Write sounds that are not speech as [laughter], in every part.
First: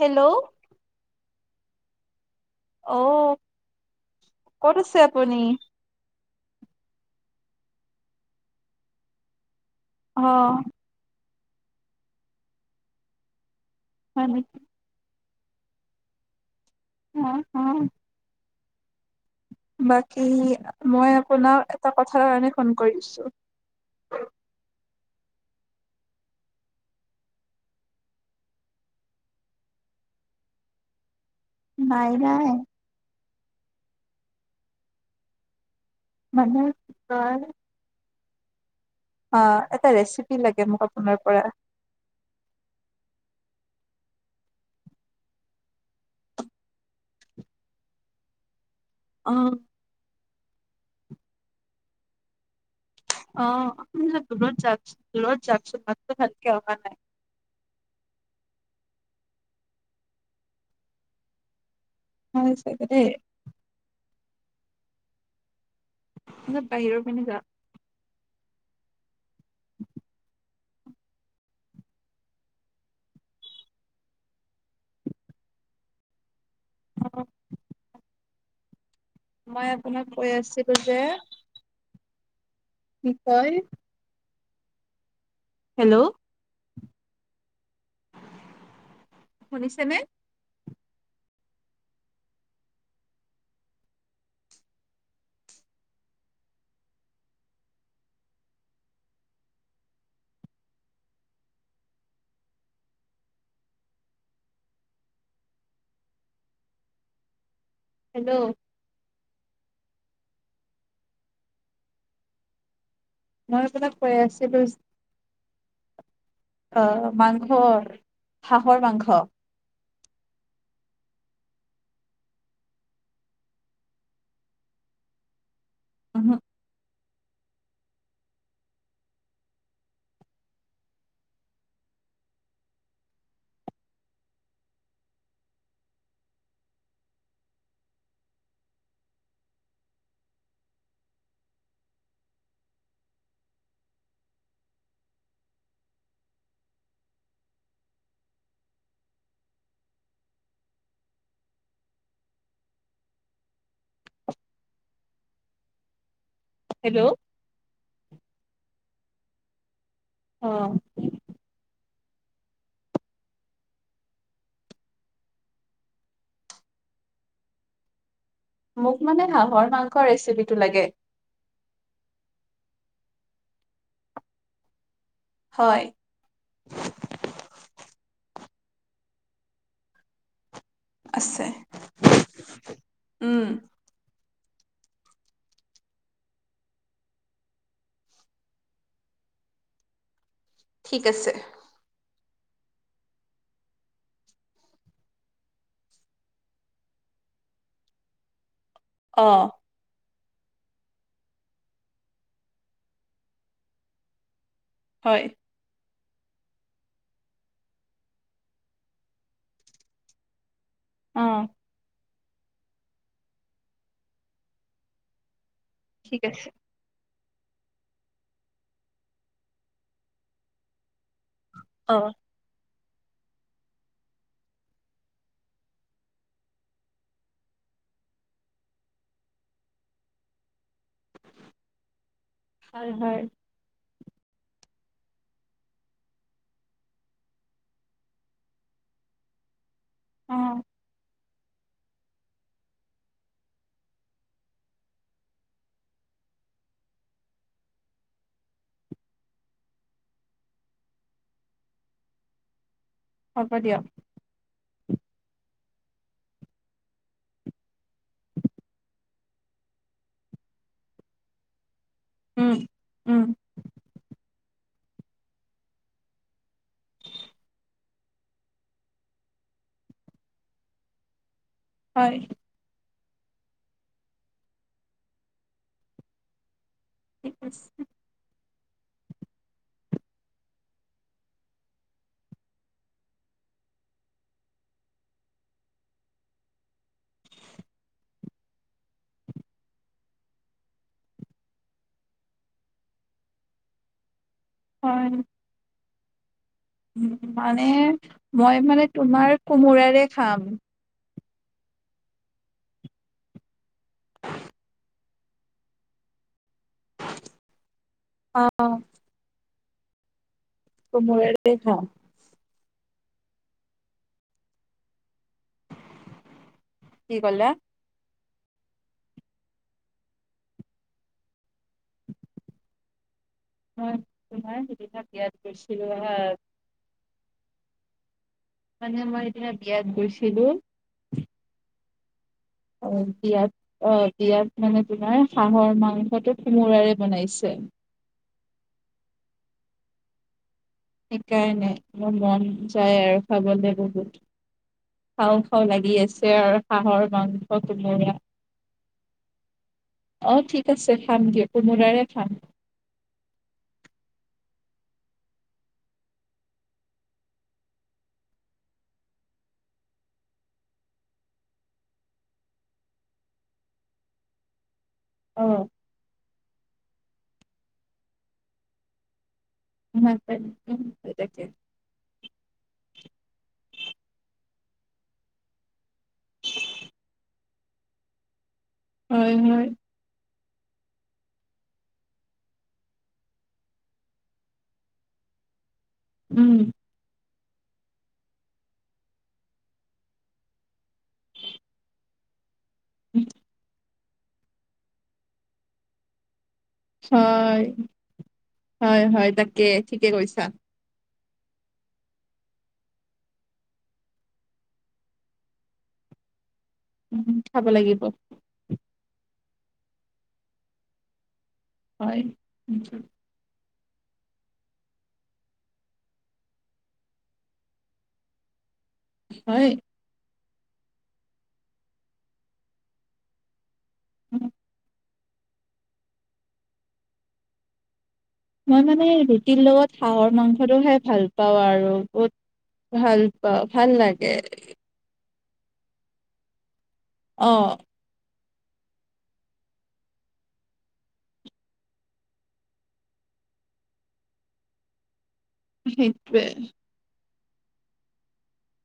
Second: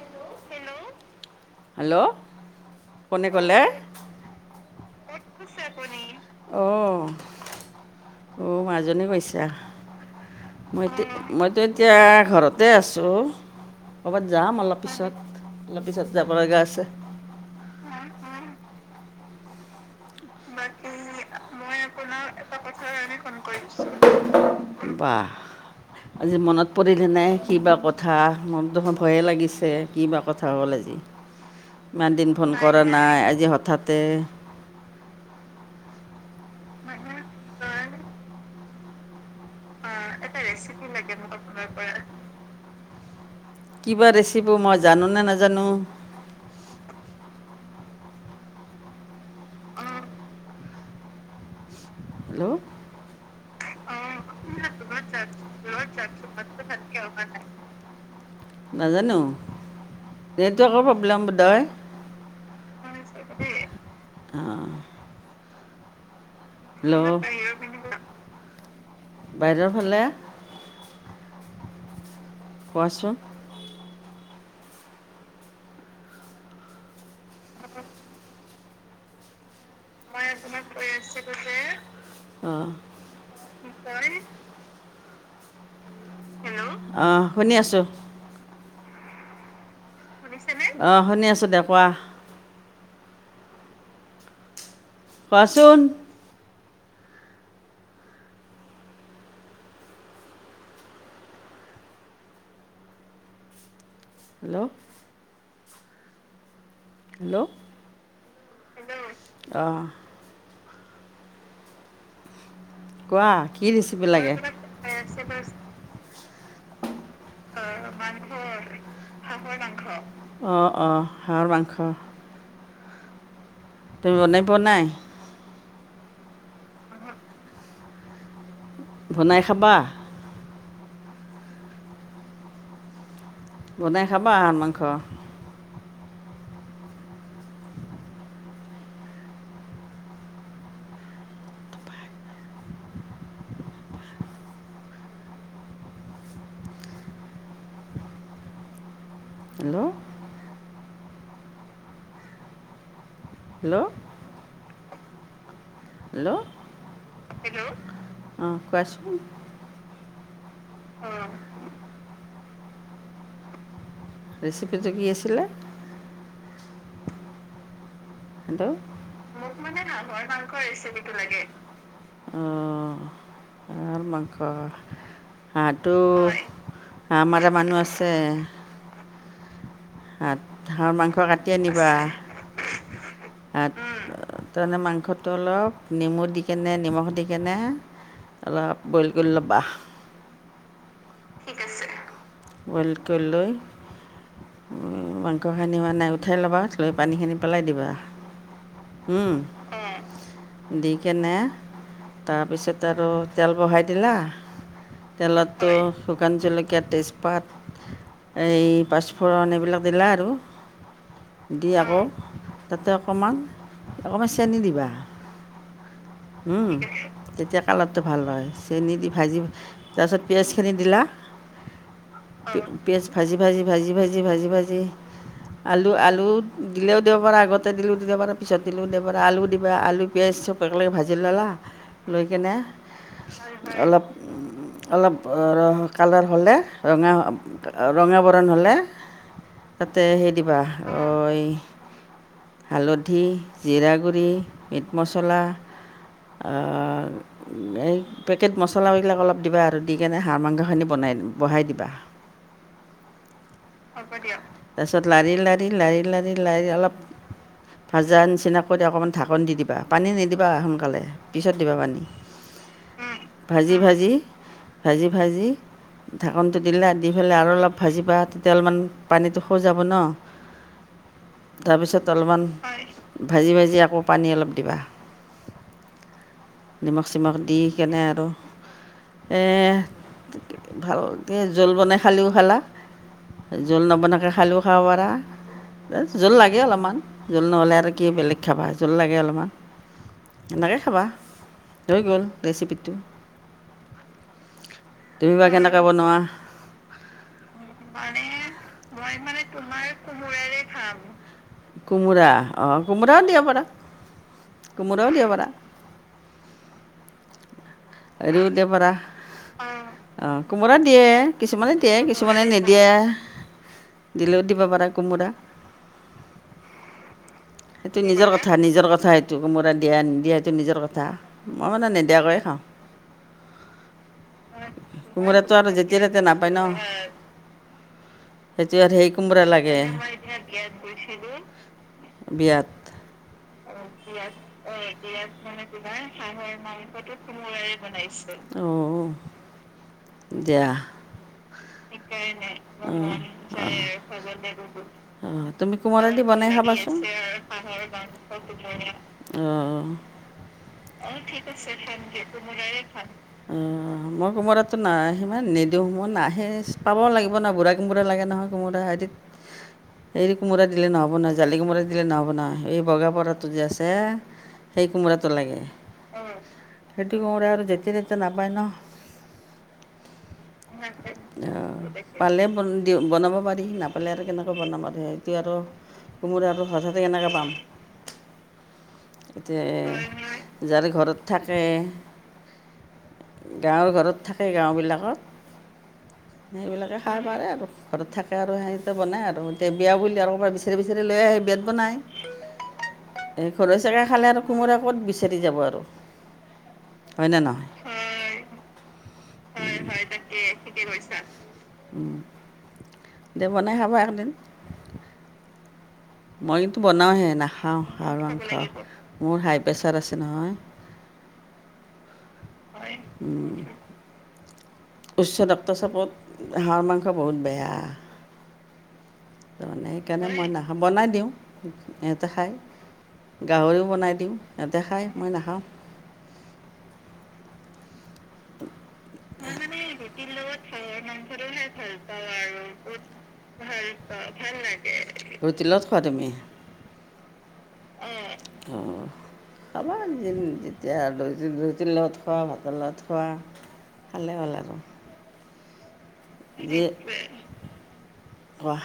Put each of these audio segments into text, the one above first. Hello! Hello অ কোনে ক'লে? ক'ত আছে আপুনি? অ অ মাজনী কৈছা অ মইত মইতো এতিয়া ঘৰতে আছোঁ ক'বাত হয় নেকি যাম অলপ পিছত অলপপিছত যাব লগা আছে অ অ বাকী মই আপোনাক এটা কথাৰ কাৰণে ফ'ন কৰিছোঁ বাহ আজি মনত পৰিলে নে কিবা কথা মন দেখোন ভয়ে লাগিছে কিবা কথা হ'ল আজি নাই ইমান দিন নাই ফ'ন কৰা নাই আজি হঠাতে মানে আ এটা ৰেচিপি লাগে মোক আপোনাৰ পৰা পৰা কিবা ৰেচিপি মই জানোনে নাজানো অ হেল্ল' অ, আপুনি দূৰত যাওকচোন দূৰত যাওকচোন মাতো ভালকে আহা অ নাই। হা নাই [unintelligible] নাজানো নেটৱাকৰ প্ৰব্লেম বোধই। হয় চাগে দেই। আহ, ম [unintelligible] হেল্ল' বাহিৰৰ ফালে, কোৱাচোন? অ [unintelligible] মই আপোনাক কৈ আছিলো যে, অ', কি কয়? হেল্ল', আহ, শুনি আছো। শুনিছেনে? অ, শুনি আছো দে কোৱা? কোৱাচোন? হেল্ল', হেল্ল', হেল্ল', অ', কোৱা মই কি আপোনাক ৰেচিপি কৈ লাগে? আছিলো অ, মাংসৰ হাঁহৰ মাংস। কিহৰ মাংস? অ, অ, হাঁৰ মাংস। তুমি বনাই পোৱা নাই। উ, হম। বনাই খাবা। বনাই খাবা আৰু মাংস। হেল্ল', হেল্ল', হেল্ল', হেল্ল', অঁ, কোৱাচোন? অ', ৰেচিপিটো কি আছিলে? হেল্ল', মোক মানে হাঁহৰ মাংস ৰেচিপিটো লাগে। অ, হাহৰ মাংস। হয় হাঁহটো হাঁহ মৰা মানুহ আছে। হাত হাঁহৰ মাংস আছে কাটি আনিবা। উম তাৰমানে মাংসটো অলপ নেমু দি কেনে নিমখ দি কেনে। অলপ বইল কৰি ল'বা। ঠিক আছে। বইল কৰি লৈ উম, মাংসখিনি মানে নাই উঠাই ল'বা লৈ পানীখিনি পেলাই দিবা। অ উম, দি কেনে। তাৰপিছত আৰু তেল বহাই দিলা। হয় তেলতো শুকান জলকীয়া তেজ পাত এই পাঁচপুৰণ এইবিলাক দিলা আৰু। অঁ দি আকৌ তাতে অকণমান অকণমান চেনি দিবা। ঠিক আছে। উম তেতিয়া কালাৰটো ভাল হয় চেনি দি ভাজি তাৰপিছত পিয়াজখিনি দিলা। অঁ। পিয়াজ ভাজি ভাজি ভাজি ভাজি ভাজি ভাজি। আলু আলু দিলেও দিও পাৰা আগতে দিলো দিব পাৰা পিছত দিলো দিও পাৰা আলু দিবা আলু পিয়াজ চব- অকলে ভাজি ল'লা লৈ কিনে হয় হয় অলপ- অলপ কালাৰ হ'লে ৰঙা ৰঙা বৰণ হ'লে। তাতে হেৰি অ দিবা অঐ- হালধি জিৰা গুড়ি মিট মছলা। অঁ। এই পেকেট মছলা এইবিলাক অলপ দিবা আৰু দি কেনে হাঁহ মাংসখিনি বনাই বঢ়াই দিবা। [inaudible] হ'ব দিয়ক। হ'ব দিয়ক তাৰপিছত লাৰি লাৰি লাৰি লাৰি লাৰি অলপ। ভাজা নিচিনা কৰি অকমান ঢাকন দি দিবা পানী নিদিবা সোনকালে পিছত দিবা পানী। উম। উম ভাজি ভাজি ভাজি ভাজি। ঢাকনটো দিলে দি পেলাই আৰু অলপ ভাজিবা তেতিয়া তেলমান পানীটো শ যাব ন। হয় তাৰপিছত অলপমান, হয় ভাজি ভাজি আকৌ পানী অলপ দিবা। নিমখ ঠিক চিমখ দি আছে কেনে আৰু এ- ভালকে জোল বনাই খালিও খালা। জোল নবনাকে খালেও খাব পাৰা। জোল লাগে অলপমান, জোল নহ'লে আৰু কি বেলেগ খাবা জোল লাগে অলপমান। এনেকৈ খাবা গ'ল ৰেচিপিটো। হয়। তুমি বা কেনেকৈ বনোৱা। মানে মই মানে তোমাৰ কোমোৰাৰে খাম। কোমোৰা অ কোমোৰাও দিব পাৰা। কোমোৰাও দিব পাৰা। হেৰিও দিব পাৰা, অ কোমোৰা দিয়ে কোমোৰাৰে কিছুমানে খাম দিয়ে। কিছুমানে নিদিয়ে দিলেওঁ দিব পাৰা কোমোৰা। কি কলা। সেইটো নিজৰ কথা নিজৰ কথা সেইটো কোমোৰা দিয়া নি দিয়া সেটো নিজৰ কথা। মই মানে নিদিয়াকৈয়ে খাওঁ মই তোমাৰ হয়, সিদিনা বিয়াত কোমোৰাটো আৰু গৈছিলো যেতিয়াই হা তেতিয়া নাপায় ন সেইটো আৰু মানে হেই মই কোমোৰা সিদিনা লাগে, বিয়াত গৈছিলো বিয়াত- অঁ বিয়াত অঁ বিয়াত মানে তোমাৰ হাঁহৰ মাংসটো কোমোৰাৰে বনাইছে। আহঁ দিয়া। সেইকাৰণে মোৰ মন যায় আৰু খাবলে বহুত। [unintelligible] খাওঁ খাওঁ তুমি লাগি কোমোৰা দি আছে বনাই আৰু হাঁহৰ মাংস কোমোৰা। আহঁ অঁ ঠিক আছে খাম দিয়‌ক কোমোৰাৰে খাম। কোমোৰাৰে খাম। অঁ মই কোমোৰাতো না সিমান নিদিও মই নাহে পাব লাগিব ন বুঢ়া কোমোৰা লাগে নহয় কোমোৰা। হেৰি কোমোৰা দিলে নহ'ব না জালি কোমোৰা দিলে নহব না এই বগা পত- আছে সেই কোমোৰাটো অ লাগে। সেইটো কোমোৰা আৰু যেতিয়া তেতিয়া নাপায় ন তাকে [unintelligible] পালে বন দি বনাব পাৰি নাপালে আৰু কেনেকে বনাবা দে সেইটো আৰু কোমোৰাটো হঠাতে কেনেকে পাম হয় এতিয়া হয় এ যাৰে ঘৰত থাকে গাঁৱৰ ঘৰত থাকে গাঁওবিলাকত উম সেইবিলাকে খাই পাৰে আৰু ঘৰত থাকে আৰু সিহততে বনাই আৰু এতিয়া বিয়া বুলি আৰু ক'ৰবা বিচাৰি বিচাৰি লৈ আহে বিয়াত বনায় এই ঘৰে চাগে খালে আৰু কোমোৰা ক'ত বিচাৰি যাব আৰু হয়নে হয় নহয় হয় হয় তাকে ঠিকে কৈছা ঠিকে কৈছা উম দে বনাই খাবা একদিন মই কিন্তু বনাওঁহে উম, খাব নাখাওঁ লাগিব হাহঁৰ মাংস মোৰ হাই প্ৰেছাৰ আছে নহয় হয় [unintelligible] উম উচ্চ ৰক্তচাপত হাঁহৰ মাংস বহুত বেয়া হয় তাৰ মানে সেইকাৰণে মই নাখা বনাই দিওঁ সিহঁতে খাই গাহৰিও বনাই দিওঁ সিহঁতে খায় মই নাখাওঁ মই মানে ৰুটিৰ লগত হাহৰ মাংসটো খাই ভাল পাওঁ আৰু বহুত ভাল পা ভাল লাগে ৰুটি লগত খোৱা তুমি অ অ উম খাবা যে যেতিয়া ৰুটি লগত খোৱা ভাতৰ লগত খোৱা ভালে হল আৰু সেইটোৱে ৱাহ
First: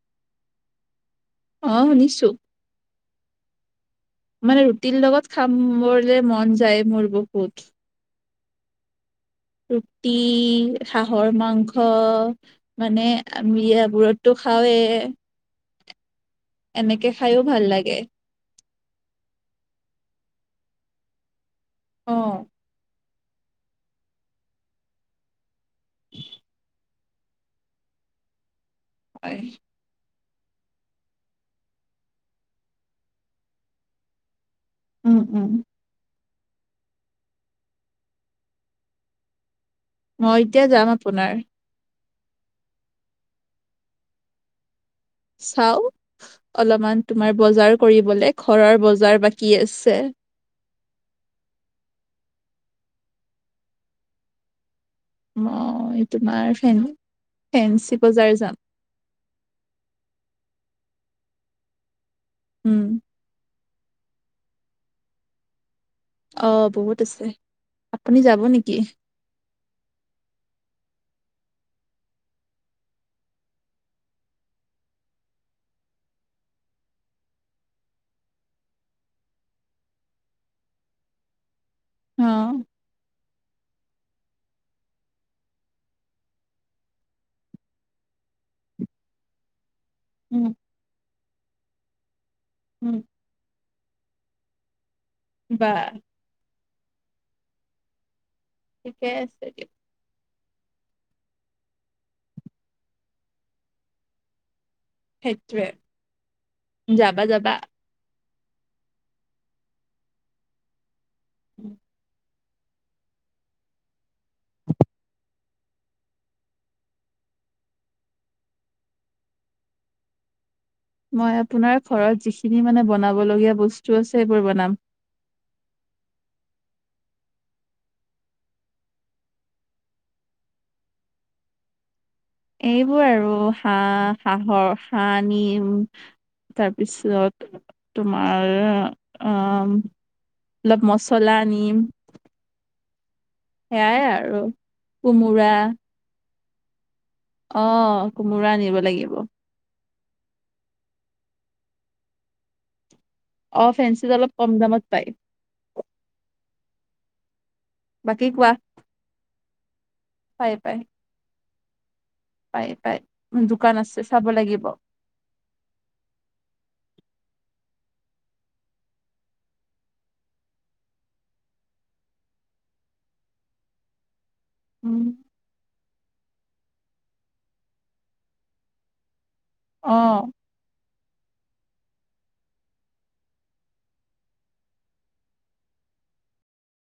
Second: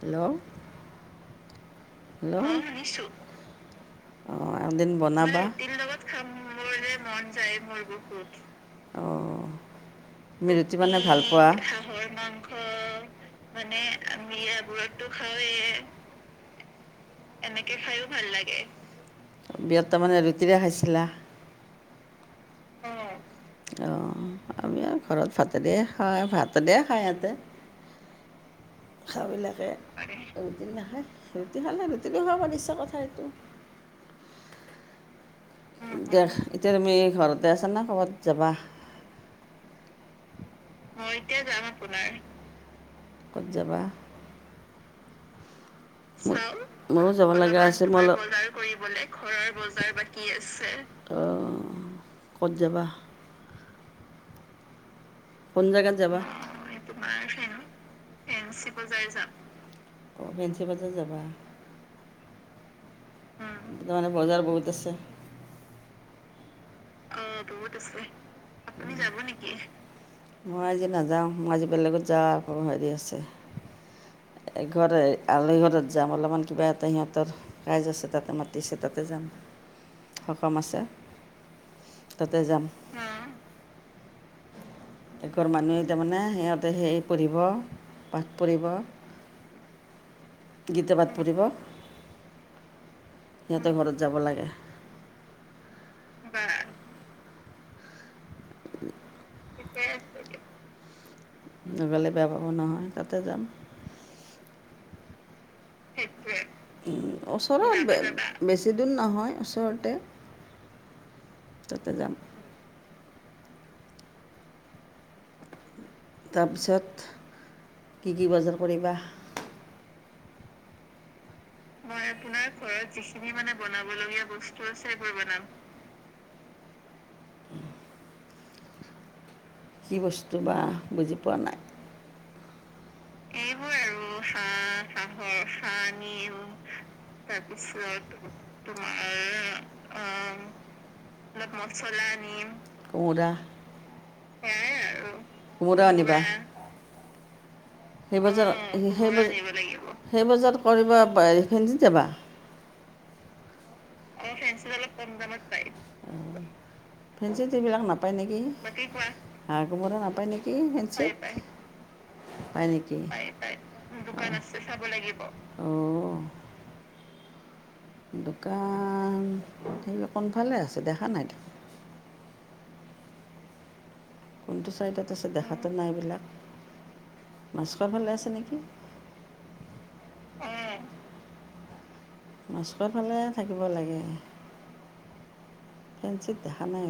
হেল্ল' অ শুনি হেল্ল অ শুনিছো মানে ৰুটিৰ লগত খামবলে মন যায় মোৰ বহুত হয় বহুত অ ৰুটি হাঁহৰ মাংস মানে আমি ইয়াবোৰত টো খাওৱে এনেকে খাইও ভাল এনেকে লাগে খাইও ভাল লাগে বিয়াত তাৰ মানে ৰুটিৰে খাইছিলা অঁ অ অ আমি আৰু ঘৰত ভাতে দিয়ে খাই ভাতে দিয়ে খাই ইহতে খাও হয়। বিলাকে ৰুটি নাখায় ৰুটি খালে ৰুটিৰো খাব পাৰে ইচ্ছাৰ কথা এইটো উম উম দে এতিয়া তুমি ঘৰতে আছা না কৰ'বাত যাবা মই এতিয়া যাম আপোনাৰ কত যাবা চাও চাওঁ অলপমান ময়ো যাব তোমাৰ লগা বজাৰ আছিল কৰিবলে বজাৰ ঘৰৰ কৰিবলে বজাৰ বাকী ঘৰৰ বজাৰ আছে বাকী আছে অ ক'ত যাবা কোন জেগাত মই যাবা তোমাৰ ফেন ফেঞ্চি বজাৰ যাম বজাৰ যাম অ ফেঞ্চি বজাৰ যাবা উম উম তাৰ মানে বজাৰ বহুত আছে অ বহুত আছে আপুনি যাব নেকি? মই আজি নাযাওঁ মই আজি বেলেগত যাওঁ আকৌ হেৰি আছে এঘৰে আলহি ঘৰত যাম অলপমান কিবা এটা সিহঁতৰ ৰাইজ আছে তাতে মাতিছে তাতে যাম সকাম আছে অ তাতে যাম একঘৰ মানুহে তাৰমানে সিহঁতে সেই পঢ়িব পাঠ পঢ়িব উম গীত পাঠ পঢ়িব উম সিহঁতৰ ঘৰত যাব লাগে বা বা ঠিকেই আছে দিয়ক নগালে বেয়া পাব নহয় তাতে যাম সেইটোৱে সেইটোৱে উম ওচৰত যাবা যাবা বেছি দূৰ নহয় ওচৰতে তাতে যাম [unintelligible] তাৰপিছত কি কি বজাৰ কৰিবা মই আপোনাৰ ঘৰত যিখিনি মানে বনাবলগীয়া বস্তু আছে সেইবোৰ বনাম সেইবোৰ বনাম কি বস্তু বা বুজি পোৱা নাই এইবোৰ আৰু হাঁহ হাঁহৰ হাঁহ নিম তাৰপিছ তাৰপিছত অ তোমাৰ অ অলপ মছলা আনিম কহুদা সেয়াই আৰু কোমোৰা। কিয় আনিবা অ সেই কোমোৰা বজাৰ আনিব লাগিব সেই সেই বজাৰ কৰিব ফেঞ্চিত যাবা অ ফেঞ্চ অ ফেঞ্চিত অলপ কম দামত পাই ফেঞ্চিত এইবিলাক নাপায় বাকী নেকি কোৱা হাঁহ কোমোৰে নাপায় পাই নেকি ফেঞ্চিত পায় পায় দোকান আছে চাব লাগিব অ দোকান থাকিলে কণফালে আছে দেখা নাই। কোনটো উম ছাইডত আছে দেখাটো নাই এইবিলাক মাছখ ভালে আছে নেকি। অ উম। মাছখোৱা ফালে থাকিব লাগে ফেঞ্চিত দেখা নাই।